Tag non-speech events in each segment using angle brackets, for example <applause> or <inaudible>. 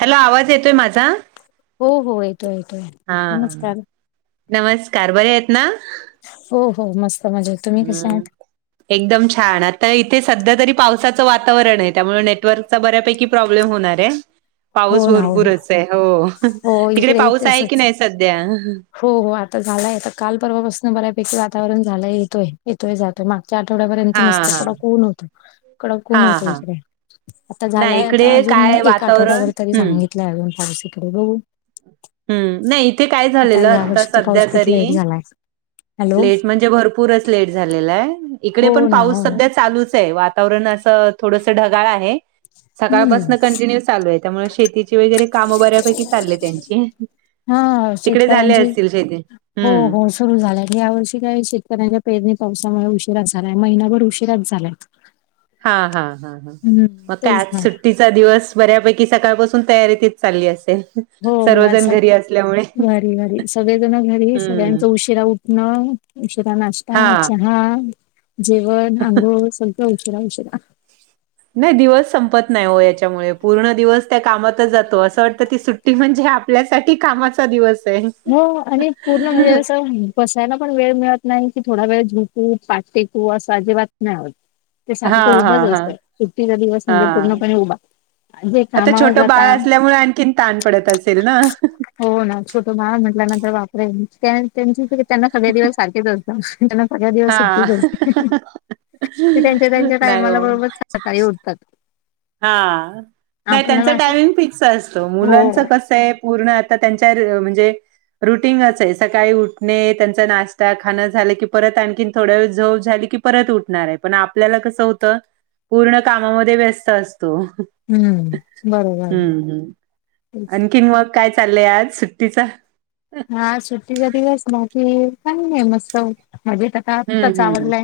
Hello, आवाज येतोय माझा. हो हो, येतोय येतोय. हा, नमस्कार नमस्कार बरे आहेत ना हो हो, मस्त मजेत तुम्ही कसे हम्, आहात एकदम छान. आता इथे संध्या तरी पावसाचं वातावरण आहे. त्यामुळे नेटवर्क चा बऱ्यापैकी प्रॉब्लेम होणार आहे. <inaudible> पाऊस हो ना भरपूरच आहे हो. हो तिकडे इकडे पाऊस आहे की, तसच नाही संध्या. हो हो. आता झालाय आता, काल परवापासनं बऱ्यापैकी वातावरण झालंय येतोय. येतोय जातोय. मागच्या आठवड्यापर्यत हा मस्त हा कडक ऊन होतं. कडक ऊन हा होत हा इकडे. आता नाही झालाय. आता इकडे अजून काय एक वातावरण आठवडाभर तरी हम्म सांगितलंय अजून पावस इकडे बघू. हम्, नाही इथे काय झालेलं, ह्या आता वर्षीचा संध्या पाऊस खूप लेट तरी झालाय हॅलो लेट म्हणजे भर पूरच लेट झालेला आहे. इकडे हो पण ना पाऊस हो ना संध्या चालूच आहे. वात वातावरण असं थोडसं ढगाळ आहे. हम्म सकाळपासनं कंटिन्यू चालू आहे. त्यामुळे शेतीची वगैरे कामं बऱ्यापैकी चालेत यांची. हा, शेतकऱ्यांची शेती हो हम्म हो. सुरू झालंय. या वर्षी काही शेतकऱ्यांच्या पेरणी पावसामुळे उशिरा झालाय. महिनाभर उशिराच झाल्या. <inaudible> हा हा हा ह, मग काय आज ना. सुट्टी. चा दिवस बऱ्यापैकी सकाळपासून तयारीतीत चाल्ली असेल. हो हो सर्वजण असा घरी असल्या घरी घरी सगळे जण घरी हम्म सगळ्यांचा उशिरा उठणं, उशिरा नाश् ता हा. चहा, जेवण, आंघोळ सगळं उशिरा उशिरा नाही दिवस संपत नाही ओ याच्यामुळे पूर्ण दिवस त्या कामातच जातो. असं वाटतं ती सुट्टी ट्टी म्हणजे आपल्यासाठी कामाचा दिवस आहे. हो. आणि पूर्ण हे असं बसायला पण वेळ मिळत नाही की, थोडा वेळ झोपु, पाट टेकू असं अजिबात नाही होत. ते हा सारखं हा उभंच हा असतं. सुट्टीचा दिवस म्हणजे हा. पूर्णपणे उभा. जे आता कामावर छोटं बाळ जाता असल्यामुळे आणखीन ताण पडत असेल ना, हो ना, छोटं बाळ म्हटल्यानंतर बापरे त्या त्यांची तरी त्यांना सगळे दिवस सारखेच असतं. त्यांना सगळे दिवस हा सुट्टीच असते. ते त्यांच्या त्यांच्या नाही हो टायमाला बरोबर सकाळी उठतात. हा, नाही त्यांचा आपल्याला असं टायमिंग फिक्स असतो. हो मुलांचं कसंय पूर्ण आता त्यांच्या र म्हणजे रुटींगच ये सकाळी उठणे. त्यांचा नाश्ता खाण झालं की, परत आणखीन थोड्या वेळ झोप झाली की, परत उठणार आहे. पण आपल्याला कसं होतं. पूर्ण कामामध्ये व्यस्त असतो. हम्म बरोबर हम हम, तेच. आणखीन मग काय चाललंय आज सुट्टीचं हा सुट्टीचा दिवस बाकी चांगलय मस्त मजेत आ हम्म आत्ताच हम्म हम्म. आवरलाय.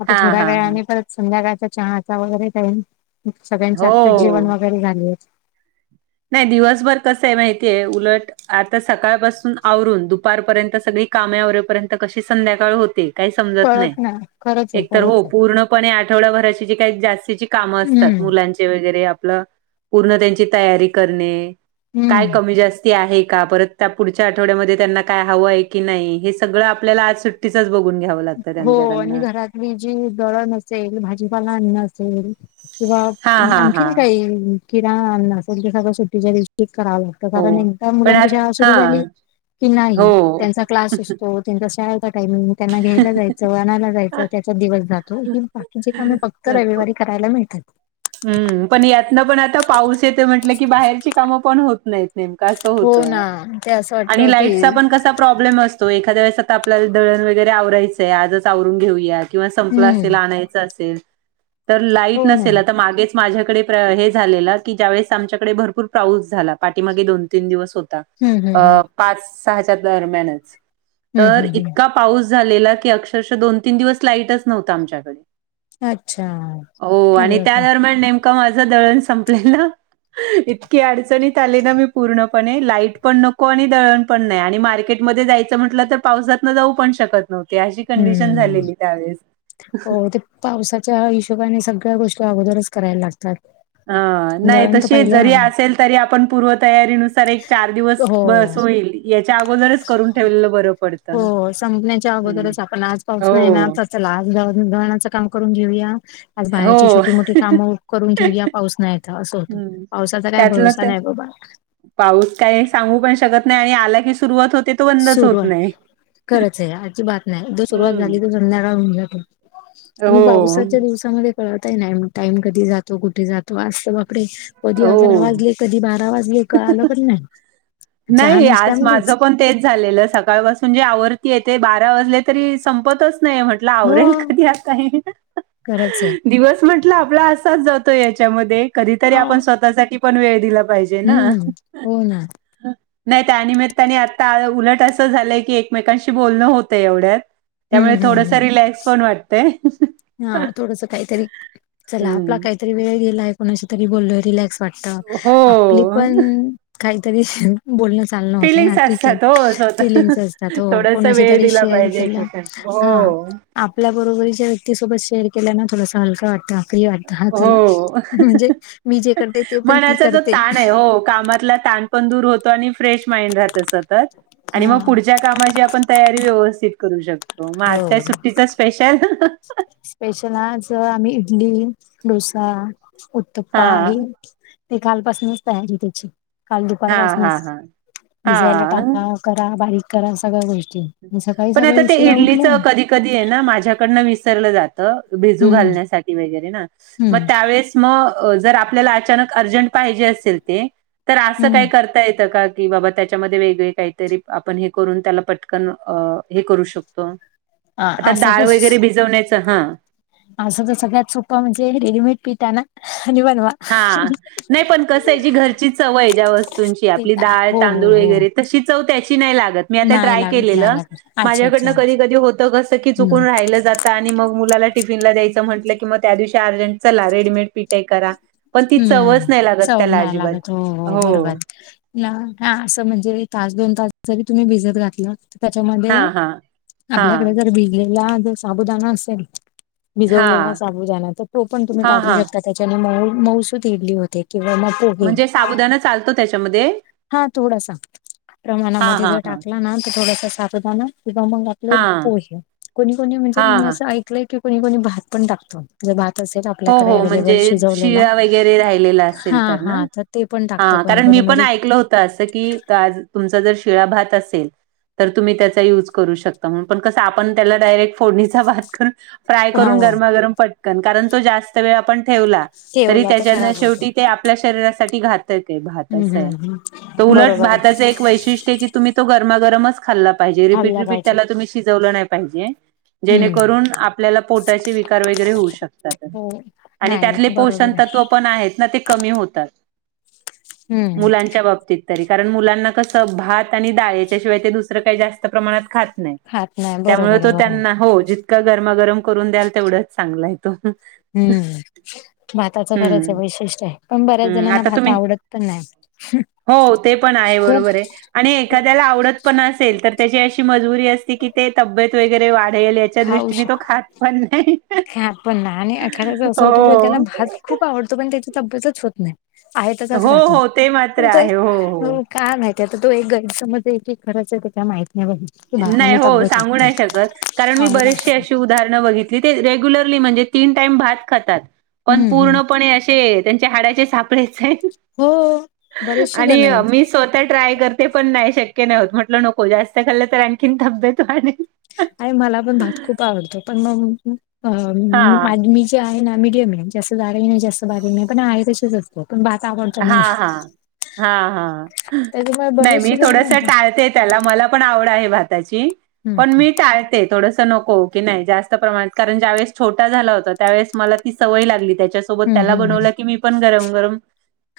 आता हा थोड्या हा हा वेळाने परत संध्याकाळचा चहाचा वगैरे टाईम, सगळ्यांचे आत्ताच हो जेवण वगैरे झालेत. नाई दिवसभर कसं आहे माहितीय? उलट आता सकाळपासून आवरून, दुपारपर्यंत सगळी कामे आवरेपर्यंत, कशी संध्याकाळ होते. काहि समजत नाहि. कळत ना खरंच आहे एक तर खरंच हो, आहे. पूर्णपणे आठवडाभराची जी काही जास्तीची कामं असतात हम्म मुलांची. वगैरे आपलं पुर्ण त्यांची तयारी करणे, काय हम्म. कमी जास्ती आहे का? परत त्यपुढच्या आठवड्यामध्ये त्यांना काय हवंय की नाई, हे सगळं आपल्याला आज सुट सुट्टीचाच बघून घ्यावं लागतं हो आणि त्यांच्याकडनं घरातली जी दळण असेल, भाजीपाला आणन असेल. किंवा हा हा हा आणखीन काहि, किराना आणनं असेन ते सगळं सुट्टीच्या दिवशी करावं लाग त हो कारण एकदा पण आ मुलांची शाळा हा सुरू झाली, की नाही हो त्यांचा क्लास असतो. त्यांचा शाळेचा टायमिंग म त्यांना घे- -यला जायचं आणायला जायचं, त्याच्यात दिवस जातो. ही बाकीची कामे फक्त रविवारी करायला मिळतात मिळतात. हम्म पण यातनं पण आता पाऊस येतोय म्हटलं की, बाहेरची कामं पण होत नाईत. नेमकं असं हो ना होतं ते असं वाटतं आणि की लाईटचा पण कसा प्रॉब्लेम अस- तो एखादया वेळेस आता आपल्याला दळण वगैरे आवरायचंय आजच आवरून घेऊयात किंवा संपलं असेल, हम्म आणायचं असेल तर लाईट हो ना नसेल मागेच माझ्याकडे प्र हे झालेला की ज्यावेेळेस आमच्याकडे भरपूर पाऊस झाला पाठीमागे. दोन तीन दिवस होता. हम्म हम्म हम्म अं पाच सहाच्या दरम्यानच, हम्म तर हम्म हम्म इतका पाऊस झालेला की अक्षरशा दोन तीन दिवस लाईटच नव्हता आमच्याकडे. अच्छा, हो अरे आणि त्या बापरे. नेमकं माझं दळण संपलेलं, इतकी अडचणीत आली ना मी. पूर्णपणे लाईट पण नको आणि दळण पण नाय, आणि मार्केटमध्ये जायचं म्हटलं तर पावसातनं जाऊ पण शकत नव्हती, अशी कंडिशन हम्म झालेली त्यावेळेस. हो ते पावसाच्या हिशोबाने सगळ्या गोष्टी अगोदरच करायला लागतात. अ नाई दळण तर तशी पहिल्या जरी असेल तरी, आपण पूर्वतयारीनुसार एक चार दिवस हो. बस होईल, याच्या अगोदरच करून ठेवलेलं बरं पडतं. संपन्याच्या हम्म अगोदरच आपण आज पाऊस नाईये ना हो तं चला, आज दळणाचं काम करून घेऊया. आज बाहेरची हो. छोटी मोठी कामं उकरून घेऊया, पाऊस नाईये तं असं होतं. हम्म पावसाचा काय त्यातलं भरोसा तर नाय बाबा. पाऊस काय सांगू पण शकत नाय, आणि आला की सुरुवात होते. तो बंदच होत सुरुवात नाही. खरचये अजीबात नाय, जो सुरुवात झाली हम्म तं झा <unintelligible> आणि हो पावसाच्या दिवसामध्ये कळतहि नाई म टाईम कधी जातो, कुठे जातो. आज तं बापरे कधी अकरा हो. वाजले कधी बारा वाजले कळालं पण न्हाई. नाई आज माझं पण तेच झालेलं, सकाळपासून जे आवरतीये, ते बारा वाजले तरी संपतच नाही म्हट लावरेल हो. कधी आता हे हे ना. खरंच आहे. दिवस म्हटलं आपला असाच जातो याच्यामध्ये, कधीतरी अ, आपण स्वतःसाठी पण वेळ दिला पायजे. हम्म, हो ना. नाय त्यानिमित्ताने आता उलट असं झालंय की, एकमेकांशी बोलणं होतंय एवढ्यात. हम्म, त्यामुळे थोडसं रिलॅक्स पण वाटतय. हा थोडसं काहीतरी, चला आपला हम्म काहीतरी वेळ गेलाय, कोणाशी तरी बोललोय रिलॅक्स वाटतं. तं आपली हो पण काहीतरी बोलणं चालण होतं ना फिलिंग्स ठीक आहे. असतात हो स्वतः फिलिंग्स असतात. हो थोडासा कोणाशी वेळ तरी दिला शेअर पाहिजे केला- एकमेकांना. हां. हो. आपल्या बरोबरीच्या व्यक्तीसोबत शेअर केल्या न थोडस हलक वाटतं. फ्री वाटतं हां चला हो. म्हणजे मी जे करते ते पण ती मनाचा जो करते. ताण आहे. हो कामातला ताण- पण दूर होतो आणि फ्रेश माईंड राहत सतत. आणि मग हां, पुढच्या कामाची आपण- तयारी व्यवस्थित करू शकतो. मग आज काय हो. सुट्टीच स्पेशल? स्पेशल आज आम्ही इडली, डोसा. हा. <unintelligible> ते कालपासनच तयारी त्याची. काल हा हा दुपारपासनच हा भिजवायला हा. टाका. करा बारीक करा सगळ्या गोष्टी. मी सकाळी पण सकाळी आता ते उशिरा उठले इडलीच कधी- कधी ए ना माझ्याकडन विसरल जात. भिजू हम्म घालण्यासाठी वगैरे ना? मग हम्म त्यावेळेस- म जर आपल्याला अचानक अर्जंट पाहिजे असेल ते. तर असं काय हम्म करता येतं का? कि बाबा त्याच्यामध्ये वेगळे काहीतरी आपण हे करून त्याला पटकन अ हे करू शकतो? अ आता असं तर डाळ वगैरे भिजवण्याच हा. असं तर सगळ्यात सोपं म्हणजे रेडीमेड पिठ आणा आणि बनवा. हां. नाही पण कसंए, जी घरची चव आहे ज्या वस्तूंची ते आपली तर डाळ हो हो तांदूळ हो वगैरे तशी- चव त्याची नाही लागत. मी आता नाही ट्राय लागत नाही केलेलं. लागत अच्छा अच्छा माझ्याकडनं कधी कधी होत कस की हम्म चुकून राहिलं जात. आणि मग मुलाला टिफिनला द्यायचं म्हटलं की मग त्या दिवशी अर्जंट चला रेडीमेड पीठ आहे करा. पण ती चवच हम्म. नाही लागत चव त्याला नाही अजिबात लागत. हो हो बरोबर. ना हा. असं म्हणजे तास दोन तास जरी तुम्ही भिजत घातलं- त्याच्यामध्ये हा हा आपल्याकडे हा जर भिजलेला जर साबुदाणा असेल- भिजवलेला हा साबुदाणा. तर तो पण तुम्ही हा टाकू हा शकता त्याच्यामुळे मऊ - मऊसूत इडली होते किंवा मग- म्हणजे साबुदाणा चालतो त्याच्यामध्ये? हा. थोडासा. हा प्रमाणामध्ये हा जर हा टाकला ना? तर थोडासा साबुदाणा किंवा मग आपले हा पोहे. कोणी कोणी म्हणजे हा मी हा असं ऐकलंय की कोणी कोणी भात पण टाकत. जर भात असेल हो आपल्याकडे हो म्हणजे अवेलेबल शिजवलेला. शिळा वगैरे राहिलेला असेल हा ना? हा. तर- ते पण टाकता कोणी कोणी म्हणजे- त असं की आज तुमचा जर शिळा भात असेल- तर तुम्ही त्याचा युज करू शकता म्हणून. पण कसं आपण त्याला डायरेक्ट- फोडणीचा भात करून फ्राय करून हो गरमागरम पटकन. कारण तो जास्त वेळ आपण- ठेवला तरी ठेवला तर त्याच्यान खराब होतो शेवटी ते आप- -पल्या शरीरासाठी घातक आहे. भात हम्म असय. हम्म त हम्म उलट बरोबर आहे भाताच एक वैशिष्ट्य ए की- तुम्ही तो गरमागरमच खाल्ला पाहिजे. रिपीट खाल्ला रिपीट पाहिजे त्याला तुम्ही शिजवलं नाही पाहिजे. हम्म जेणेकरून आपल्याला पोटाचे विकार वगैरे होऊ शकतात. हो. आणि नाही त्यातले पोषण बरोबर आहे तत्त्व पण आहेत ना ते कमी होतात. हम्म मुलांच्या बाबतीत. तरी कारण मुलांना कसं भात आणि डाळी च्या शिवाय ते दुसरं काही जास्त प्रमाणात खात- नाहीत. खात नाही बरोबर त्यामुळे आहे तो बरोबर त्यांना हो ज- -तका गरमागरम करून द्याल तेवढंच चांगला आहे तो. हम्म. भाताच खरंच हम्म वैशिष्ट्य हाय, पण बऱ्याच हम्म जणांना आता भात तुम्ही आवडत पण नाही, हम. हो ते पण आहे बरोबर आहे. आणि एखाद्याला आवडत पण असेल तर त्याची अशी मजबुरी असती की ते तब्येत वगैरे वाढेल ह्या च्या खाऊ दृष्टीने श तो खात पण नाही. खा पण ना आणि एखाद्याच असं होतं की त्याला हो. भात खूप आवडतो पण त्याची तब्येतच होत नाही. आहे तसाच हो राहतो, हो ते मात्र पण तई, आहे हो हो अप काय माहिती आता तो एक गाईर समज आहे की खरंच आहे ते काय माहित नाही बघ. की नाही भाताने हो तब्येत सांगू होते नाही शकत, कारण मी सांगू नाही बरेसे शकत अशे उ दाहरण बघितली ते रेग्युलरली म्हणजे तीन टाईम भात खातात. पण हम्म हम्म पूर्णपणे असे त्यांचे हाडाचे सापळेच ये. हो बरेचसे जण आणि आहेत मी स्व आता ट्राय करते पण नाही शक्य नाही होत म्हटलं नको जास्त खाल्लं तर आणखीन तब्येत वाढे आय मला पण भात खूप आवडतो पण मग, अ हा माझी मीच ते आहे ना मिडियम आहे जास्त जाड नाही जास्त बारिक नाही पण आहे तशीच अ हो पण भात आवडतो हा मला. हा हा हा, त्याच्यामुळे नाही बरेचसे मी जण थोडस म्हणतात टाळते. त्याला मला पण आवड आहे भाताची, हम्म पण मी टाळ ते थोडस नको की नाही जास्त प्रणात कारण ज्या वळेस छोटा झाला होता त्यावेळेस मला ती सवय लागली त्याच्याच सोबत हम्म हम्म त्याला हम्म हम्म बनवलन की पण गरम गरम,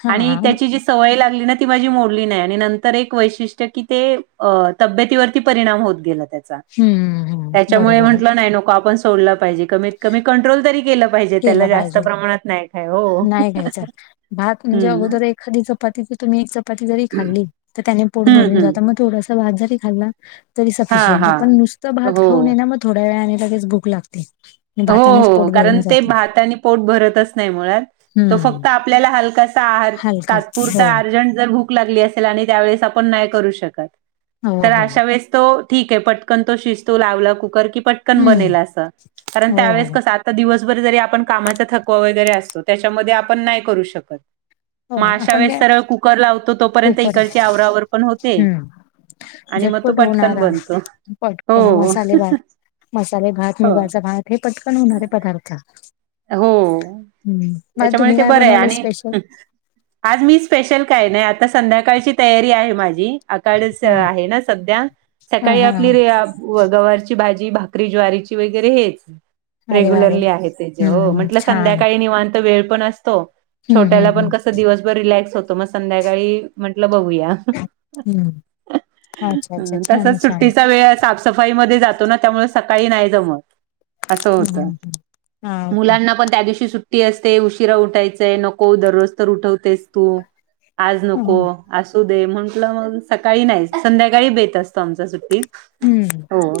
हा आणि त्याची जी सवय लागलीना ती माझी मोडली नाही आणि नंतर एक वैशीष्ट की ते, अ ताब्यती वर ती परिणाम होत गेला त्याचा, हम्म हम्म ह्याच्यामुळे बरोबर आहे म्हटलं नाही नको आपण सोडल पाहिजे कमीत कमी कंट्रोल तरी केल पाहिजे केला त्याला जास्त पाहिजे प्रमाणात नाही काय हो. नाही घ्यायचा भात म्हणजे हम्म अगोदर एखादी चपाती तुम्ही एक चपाती जरी खाल्ली, तर त्याने पोट हम्म भरून हम्म जात. म थोडस भात जरी खाल्ला, तरी हा हा सफिशियंटे पण नुसत भात हो खाऊन ये ना म थोड्या वेळाने लगेच भूक लागते. हो भातानेच हो पोट भरून कारण ते जात भातने पोट भरतच नाही मुळात. तो हम्म फक्त आपल्याला हलकासा आहार, हलकाच हो तात्पुरता आर जन ज भूक लागली असेल आणि त्या वेळेस आपण नाय करू शकत, हो तर हो अशा वेळेस तो ठीक आहे पटकन तो शिजतो लावला कुकर की पटकन हम्म बनेल अस, कारण हो त्यावेळेस हो कस सात दिवसभर जरी आपण कामाचा थकवा वगैरे असतो त्याच्यामध्ये आपण नाही करू शकत. हो म अशा आपण वेळेस काय सरळ कुकर लावतो तोपर्यंत कुकर इकडची आवरावर पण होते. हम्म आणि म तो झटपट पाटकन होणारा बनतो, हो. पटकन मसालेभात मसाले भात, हो मुगाचा भात हे पटकन होणारे पदार्थ. हो हम्म, म त्याच्यामुळे तुम्ही ते काय बरं आहे बनवलं आणि स्पेशल? आज मी स्पेशल काय नाही आता संध्याकाळची तयारी आहे माझी. आकाडच हा आहे ना सध्या, हा सकाळी आपली री हा अप गवारची भाजी, भाकरी ज्वारीची वगैरे हेच, अरे वा रे रेग्युलरली आहे ते. ते हम्म हो हम्म म्हटलं छान संध्याकाळी निवांत वेळ पण असतो, हम्म छोट्याला हम्म पण हम्म कस दिवस भर रिलॅक्स होतो मग संध्याकाळी म्हटलं बघूया. हम्म अच्छा अ अच्छा छान आहे, तसाच छान सुट्टीचा वेळ हाय साफ सफाईमध्ये जातो ना त्यामुळे सकाळी नाही जमत, असं हम्म हम्म होतं. हम्म. हा ओके मुलांना पण त्या दिवशी सुट टी असते उशिरा उठायचाय नको दररोज तर उठवतेस तू, आज हा नको. असू दे म्हंटलं मग सकाळी नाही संध्याकाळी बेत असतो आमच्या सुट्टीत. हम्म हो,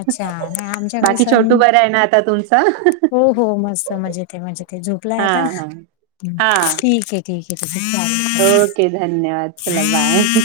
अच्छा नाही आमच्याकडे बाकी सण छोटू बरा आहे ना आता तुमचं? हो हो मस्तं मजे ते म्हणजे ते झोपलांय हा आंता हा हा ठीक आहे ठिक आहे चालते ओके धन्यंवाद चलां बांय